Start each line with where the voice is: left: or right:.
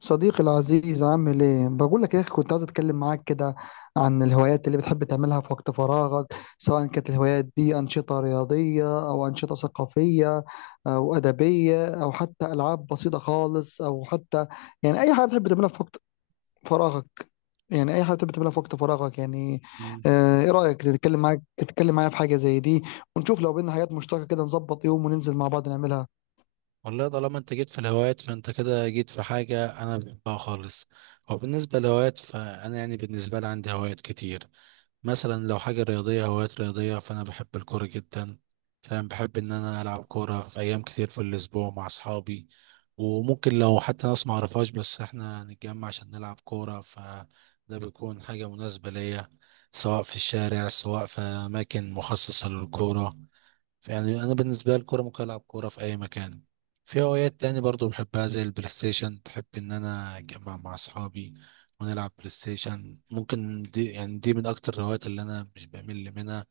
left: صديقي العزيز عامل ايه؟ بقول لك يا اخي كنت عايز اتكلم معاك كده عن الهوايات اللي بتحب تعملها في وقت فراغك سواء كانت الهوايات دي انشطة رياضية او انشطة ثقافية او ادبية او حتى العاب بسيطة خالص او حتى يعني اي حاجة بتحب تعملها في وقت فراغك يعني اي حاجة بتحب تعملها في وقت فراغك يعني.
right: مم.
left: ايه رأيك تتكلم معايا في حاجة زي دي ونشوف لو بينا حاجات مشتركة كده نظبط يوم وننزل مع بعض نعملها.
right: والله طالما انت جيت في الهوايات فانت كده جيت في حاجة انا بحبها خالص. وبالنسبة للهوايات، فانا يعني بالنسبة لي عندي هوايات كتير. مثلا لو حاجة رياضية، هوايات رياضية، فانا بحب الكورة جدا. فانا بحب ان انا العب كورة في ايام كتير في الاسبوع مع اصحابي، وممكن لو حتى ناس معرفهاش، بس احنا نتجمع عشان نلعب كورة، فده بيكون حاجة مناسبة ليا، سواء في الشارع سواء في اماكن مخصصة للكورة. يعني انا بالنسبه لي الكوره ممكن العب كوره في اي مكان. في هوايات تاني برضو بحبها زي البلاي ستيشن، بحب ان انا اجمع مع اصحابي ونلعب بلاي ستيشن. ممكن دي، يعني دي من اكتر الهوايات اللي انا مش بمل منها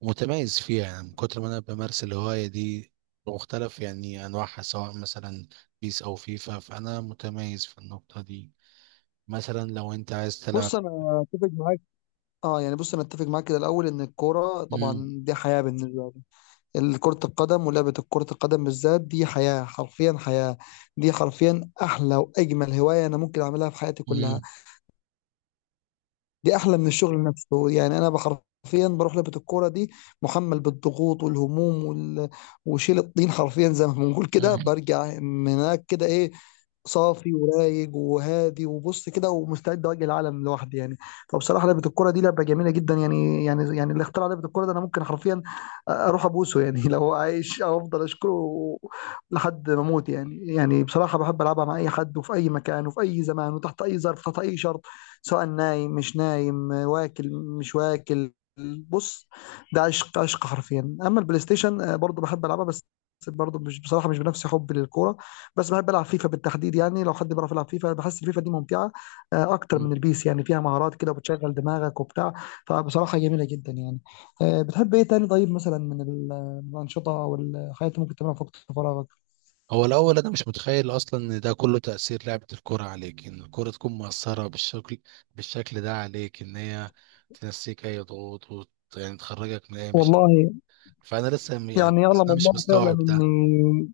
right: ومتميز فيها، يعني من كتر ما انا بمارس الهوايه دي بمختلف يعني انواعها، سواء مثلا بيس او فيفا. فانا متميز في النقطه دي. مثلا لو انت عايز تلعب.
left: بص انا اتفق معاك. اه، يعني بص انا اتفق معاك كده الاول ان الكوره طبعا
right: مم.
left: دي حياه بالنسبه لي، كره القدم ولعبه كره القدم بالذات دي حياه، حرفيا حياه. دي حرفيا احلى واجمل هوايه انا ممكن اعملها في حياتي كلها.
right: مم.
left: دي احلى من الشغل نفسه، يعني انا بحرفيا بروح لعبه الكوره دي محمل بالضغوط والهموم وشيل الطين حرفيا زي ما بنقول كده، برجع من هناك كده ايه، صافي ورايق وهادي وبص كده ومستعد اواجه العالم لوحدي يعني. فبصراحه لعبه الكوره دي لعبه جميله جدا، يعني اللي اخترع لعبه الكوره ده انا ممكن حرفيا اروح ابوسه يعني لو هو عايش، او افضل اشكره لحد ما اموت يعني. بصراحه بحب العبها مع اي حد وفي اي مكان وفي اي زمان وتحت اي ظرف، تحت اي شرط، سواء نايم مش نايم، واكل مش واكل. بص، ده عشق، عشق حرفيا. اما البلاي ستيشن برضه بحب العبها، بس برضه مش، بصراحه مش بنفس حبي للكوره. بس بحب العب فيفا بالتحديد، يعني لو حد بيعرف يلعب فيفا بحس الفيفا دي ممتعه اكتر
right: مم.
left: من البيس، يعني فيها مهارات كده وبتشغل دماغك وبتاع. فبصراحه جميله جدا يعني. بتحب ايه تاني طيب؟ مثلا من الانشطه او الحاجات اللي ممكن تعملها في وقت فراغك؟
right: هو الأول أنا مش متخيل أصلا إن ده كله تأثير لعبة الكرة عليك، إن الكرة تكون مؤثرة بالشكل ده عليك، إن هي تنسيك أي ضغوط يعني تخرجك من أي مشاكل.
left: والله
right: فأنا لسه يعني
left: يعني
right: بس
left: يعلم
right: أنا مش
left: الله فعلا
right: مستوعب ده.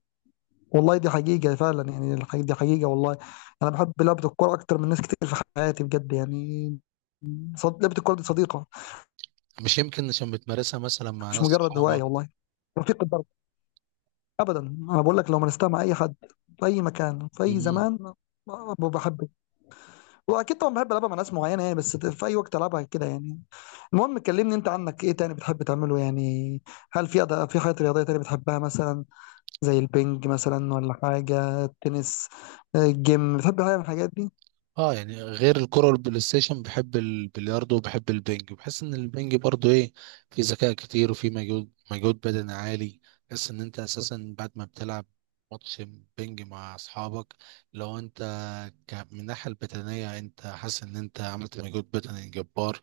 left: والله دي حقيقه فعلا، يعني دي حقيقه والله. انا بحب لعبه الكوره اكتر من ناس كتير في حياتي بجد يعني. لعبه الكوره دي صديقه،
right: مش يمكن عشان بتمارسها مثلا مع
left: مش
right: ناس
left: مجرد
right: صحابك؟
left: هوايه والله، رفيق الدرب. ابدا، انا بقول لك لو مارستها مع اي حد في اي مكان في اي زمان، بحب. واكيد طبعا بحب العبها مع ناس معينه يعني، بس في اي وقت العبها كده يعني. المهم كلمني انت، عنك ايه تاني بتحب تعمله يعني؟ هل في أداء، في حاجات رياضيه تانية بتحبها مثلا؟ زي البنج مثلا، ولا حاجه التنس، الجيم، بتحب حاجه من الحاجات دي؟
right: اه، يعني غير الكرة والبلاي ستيشن بحب البلياردو وبحب البنج. بحس ان البنج برضو ايه، في ذكاء كتير وفي مجهود بدني عالي. بحس ان انت اساسا بعد ما بتلعب ماتش بنج مع اصحابك، لو انت من الناحية البدنية انت حاسس ان انت عملت مجهود بدني جبار،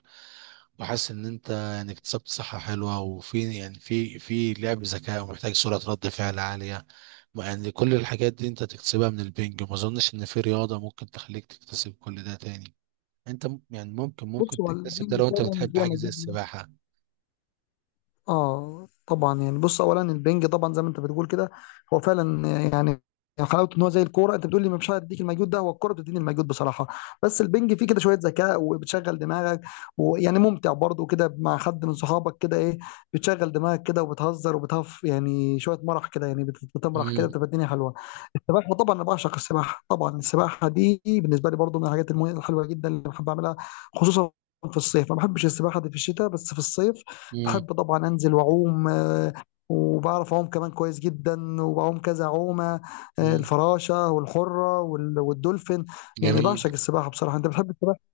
right: وحاسس ان انت يعني اكتسبت صحة حلوة، وفي يعني في لعب ذكاء، ومحتاج سرعة رد فعل عالية. يعني كل الحاجات دي انت تكتسبها من البنج. ما اظنش ان في رياضة ممكن تخليك تكتسب كل ده تاني. انت يعني ممكن
left: بص
right: ممكن
left: هو
right: تكتسب ده
left: البنج
right: لو انت
left: فعلا
right: بتحب
left: فيها
right: حاجة زي
left: مجال.
right: السباحة.
left: اه طبعا، يعني بص اولا البنج طبعا زي ما انت بتقول كده، هو فعلا يعني حلاوته ان هو زي الكوره، انت بتقول لي مش هيديك المجهود، ده هو الكوره بتديني المجهود بصراحه. بس البنج فيه كده شويه ذكاء وبتشغل دماغك، ويعني ممتع برضه كده مع حد من صحابك كده ايه، بتشغل دماغك كده وبتهزر وبتهف، يعني شويه مرح كده، يعني بتمرح كده،
right: امم.
left: بتبقى الدنيا حلوه. السباحة طبعا، أنا بعشق السباحة طبعا، السباحة دي بالنسبة لي برضو من الحاجات الحلوة جدا اللي بحب أعملها، خصوصا في الصيف، ما بحبش السباحة دي في الشتاء، بس في الصيف
right: امم.
left: بحب طبعا أنزل وأعوم وبعرف أعوم كمان كويس جدا، وبعوم كذا عومة،
right: امم.
left: الفراشة والحرة والدولفين، يعني
right: جميل.
left: بعشق السباحة بصراحة. أنت بتحب السباحة؟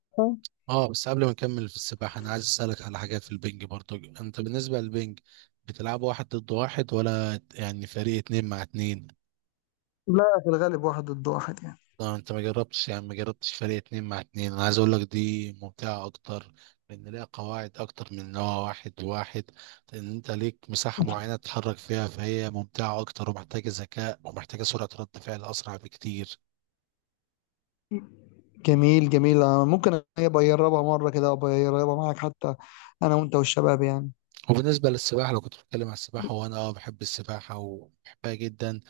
right: اه، بس قبل ما اكمل في السباحة، انا عايز اسألك على حاجات في البنج برضو. انت بالنسبة للبنج بتلعب واحد ضد واحد، ولا يعني فريق اتنين مع اتنين؟
left: لا، في الغالب واحد ضد واحد يعني.
right: لا، انت ما جربتش، يعني ما جربتش فريق اتنين مع اتنين. انا عايز اقول لك دي ممتعة اكتر، لان ليها قواعد اكتر من ان هو واحد واحد. لان انت ليك مساحة معينة تتحرك فيها، فهي ممتعة اكتر ومحتاجة ذكاء ومحتاجة سرعة رد فعل اسرع بكتير.
left: جميل جميل، ممكن أبقى أجربها مرة كده، أبقى أجربها معاك حتى، أنا وأنت والشباب يعني.
right: وبالنسبة للسباحة، لو كنت بتكلم عن السباحة، وانا بحب السباحة وبحبها جدا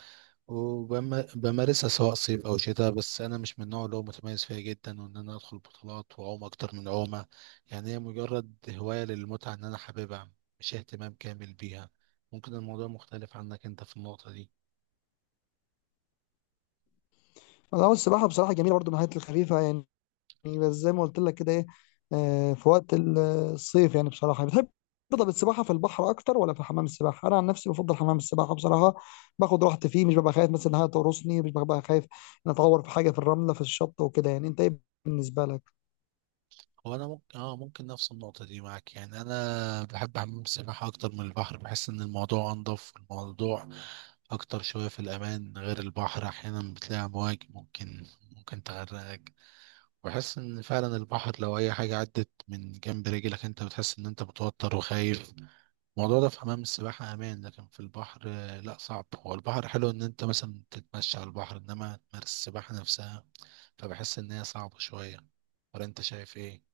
right: وبمارسها سواء صيف او شتاء. بس انا مش من النوع اللي هو متميز فيها جدا، وان انا ادخل بطولات واعوم اكتر من عومه. يعني هي مجرد هوايه للمتعه ان انا حاببها، مش اهتمام كامل بيها. ممكن الموضوع مختلف عنك انت في النقطه دي.
left: لا هو السباحة بصراحة جميلة برضه، من الحاجات الخفيفة يعني. بس زي ما قلت لك كده ايه، في وقت الصيف، يعني بصراحة بتحب تفضل السباحة في البحر أكتر ولا في حمام السباحة؟ أنا عن نفسي بفضل حمام السباحة بصراحة، باخد راحتي فيه، مش ببقى خايف مثلا إن حاجة تقرصني، مش ببقى خايف إن أتعور في حاجة في الرملة في الشط وكده يعني. أنت إيه بالنسبة لك؟
right: هو انا ممكن ممكن نفس النقطه دي معاك. يعني انا بحب حمام السباحه اكتر من البحر. بحس ان الموضوع انضف، الموضوع اكتر شويه في الامان، غير البحر. احيانا بتلاقي امواج ممكن تغرقك. بحس ان فعلا البحر لو اي حاجه عدت من جنب رجلك، انت بتحس ان انت متوتر وخايف. الموضوع ده في حمام السباحه امان، لكن في البحر لا، صعب. هو البحر حلو ان انت مثلا تتمشى على البحر، انما تمارس السباحه نفسها، فبحس ان هي صعبه شويه. ولا انت شايف ايه؟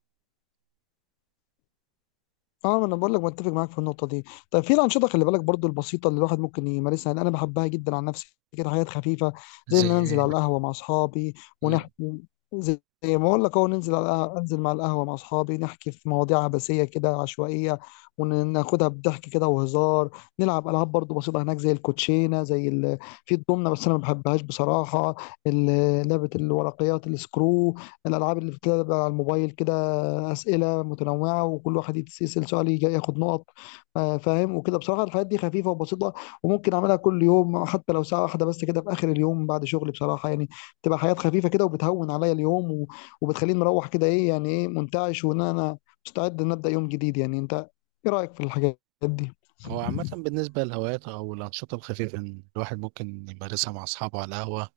left: اه، ما انا بقول لك متفق معاك في النقطه دي. طيب في الانشطه، خلي بالك برضو، البسيطه اللي الواحد ممكن يمارسها، يعني انا بحبها جدا عن نفسي كده، حاجات خفيفه زي
right: زي
left: ان انزل
right: ايه؟
left: على القهوه مع اصحابي
right: مم.
left: ونحكي، زي ما اقول لك اهو، ننزل على القهوة، انزل مع القهوه مع اصحابي نحكي في مواضيع عبثيه كده، عشوائيه، وناخدها بضحك كده وهزار. نلعب العاب برضو بسيطه هناك زي الكوتشينه، زي ال... في الضمنه بس انا ما بحبهاش بصراحه، لعبه الورقيات السكرو، الالعاب اللي بتلعب على الموبايل كده، اسئله متنوعه وكل واحد يتسال سؤال ياخد نقط، فاهم وكده. بصراحه الحاجات دي خفيفه وبسيطه، وممكن اعملها كل يوم حتى لو ساعه واحده بس كده في اخر اليوم بعد شغل، بصراحه يعني بتبقى حاجات خفيفه كده وبتهون عليا اليوم وبتخليني مروح كده ايه، يعني ايه، منتعش وان انا مستعد ان ابدا يوم جديد يعني. انت ايه رايك في الحاجات دي؟
right: هو عامه بالنسبه للهوايات او الانشطه الخفيفه، إن الواحد ممكن يمارسها مع اصحابه على القهوه،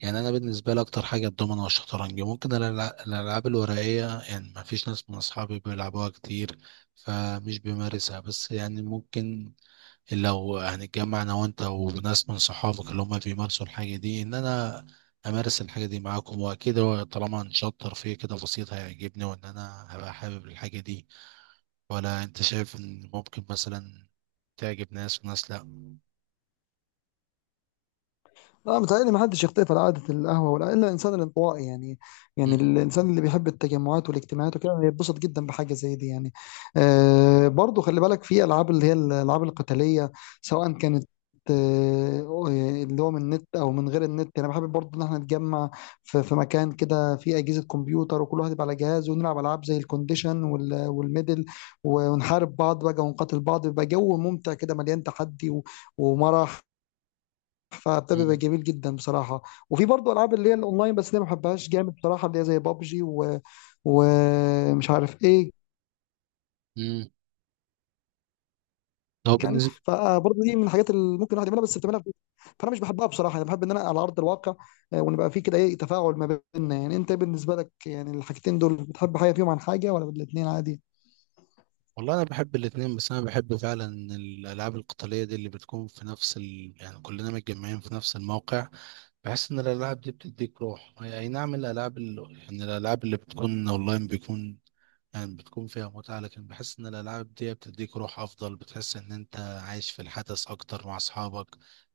right: يعني انا بالنسبه لي اكتر حاجه الدومينو والشطرنج. ممكن الالعاب الورقيه، يعني ما فيش ناس من اصحابي بيلعبوها كتير، فمش بيمارسها. بس يعني ممكن لو هنتجمع انا وانت وناس من صحابك اللي هم بيمارسوا الحاجه دي، ان انا امارس الحاجه دي معاكم. واكيد هو طالما هنشطر فيه كده بسيط هيعجبني وان انا هبقى حابب الحاجه دي. ولا انت شايف ان ممكن مثلا تعجب ناس وناس، لا. مم.
left: لا متهيألي ما حدش يختلف على عادة القهوة، ولا إلا الإنسان الانطوائي يعني، يعني الإنسان اللي بيحب التجمعات والاجتماعات وكده بيتبسط جدا بحاجة زي دي يعني. برضو خلي بالك في ألعاب، اللي هي الألعاب القتالية سواء كانت آه، اللي هو من النت او من غير النت، انا بحب برضو ان احنا نتجمع في مكان كده فيه اجهزه كمبيوتر وكل واحد يبقى على جهاز، ونلعب العاب زي الكونديشن والميدل، ونحارب بعض بقى ونقاتل بعض، بيبقى جو ممتع كده مليان تحدي ومرح، فده بيبقى
right: مم.
left: جميل جدا بصراحه. وفي برضه العاب اللي هي الاونلاين، بس دي ما بحبهاش جامد بصراحه، اللي هي زي بابجي و... ومش عارف ايه،
right: مم. هو
left: يعني
right: بالنسبة.
left: فبرضه دي من الحاجات اللي ممكن الواحد يعملها بس بتعملها في بيته. فانا مش بحبها بصراحه، انا بحب ان انا على ارض الواقع ونبقى في كده ايه، تفاعل ما بيننا يعني. انت بالنسبه لك يعني الحاجتين دول، بتحب حاجه فيهم عن حاجه ولا الاثنين عادي؟
right: والله انا بحب الاتنين، بس انا بحب فعلا الالعاب القتاليه دي اللي بتكون في نفس يعني كلنا متجمعين في نفس الموقع. بحس ان الالعاب دي بتديك روح، هي اي نعم الالعاب يعني الالعاب اللي بتكون اونلاين بيكون يعني بتكون فيها متعة، لكن بحس إن الألعاب دي بتديك روح أفضل. بتحس إن أنت عايش في الحدث أكتر مع أصحابك،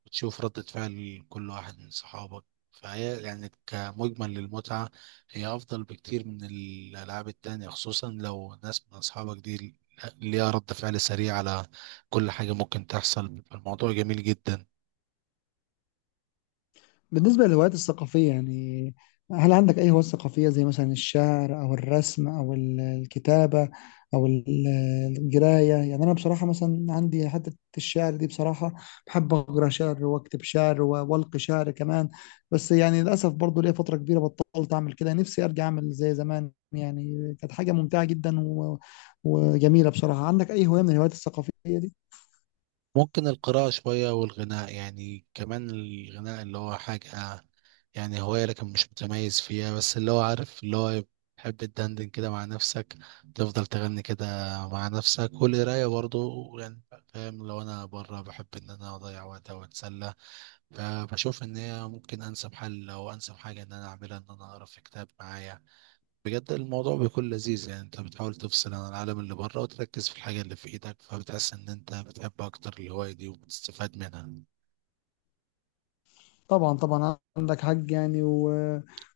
right: بتشوف ردة فعل كل واحد من صحابك. فهي يعني كمجمل للمتعة هي أفضل بكتير من الألعاب التانية، خصوصا لو ناس من أصحابك دي ليها رد فعل سريع على كل حاجة ممكن تحصل، بيبقى الموضوع جميل جدا.
left: بالنسبة للهوايات الثقافية يعني، هل عندك أي هوايات ثقافية زي مثلا الشعر أو الرسم أو الكتابة أو القراية؟ يعني أنا بصراحة مثلا عندي حتة الشعر دي، بصراحة بحب أقرأ شعر وأكتب شعر وألقي شعر كمان، بس يعني للأسف برضو ليا فترة كبيرة بطلت أعمل كده، نفسي أرجع أعمل زي زمان، يعني كانت حاجة ممتعة جدا و... وجميلة بصراحة. عندك أي هواية من الهوايات الثقافية دي؟
right: ممكن القراءة شوية والغناء. يعني كمان الغناء اللي هو حاجة يعني هواية، لكن مش متميز فيها، بس اللي هو عارف اللي هو تحب تدندن كده مع نفسك، تفضل تغني كده مع نفسك. والقراية برضو، يعني فاهم، لو أنا بره بحب إن أنا أضيع وقت أو أتسلى، فبشوف إن هي ممكن أنسب حل أو أنسب حاجة إن أنا أعملها، إن أنا أقرأ في كتاب معايا. بجد الموضوع بيكون لذيذ، يعني انت بتحاول تفصل عن العالم اللي بره وتركز في الحاجة اللي في ايدك، فبتحس ان انت بتحب اكتر الهواية دي وبتستفاد منها.
left: طبعا طبعا عندك حق يعني و...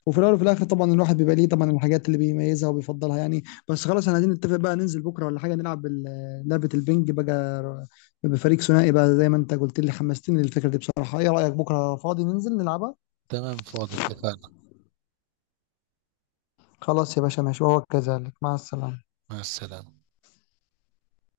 left: وفي الاول وفي الاخر طبعا الواحد بيبقى ليه طبعا الحاجات اللي بيميزها وبيفضلها يعني. بس خلاص احنا عايزين نتفق بقى، ننزل بكره ولا حاجه نلعب لعبه البنج بقى بفريق ثنائي بقى، زي ما انت قلت لي حمستني للفكره دي بصراحه. ايه رايك بكره فاضي ننزل نلعبها؟
right: تمام، فاضي، اتفقنا.
left: خلاص يا باشا، ماشي، وهو كذلك، مع السلامه.
right: مع السلامة.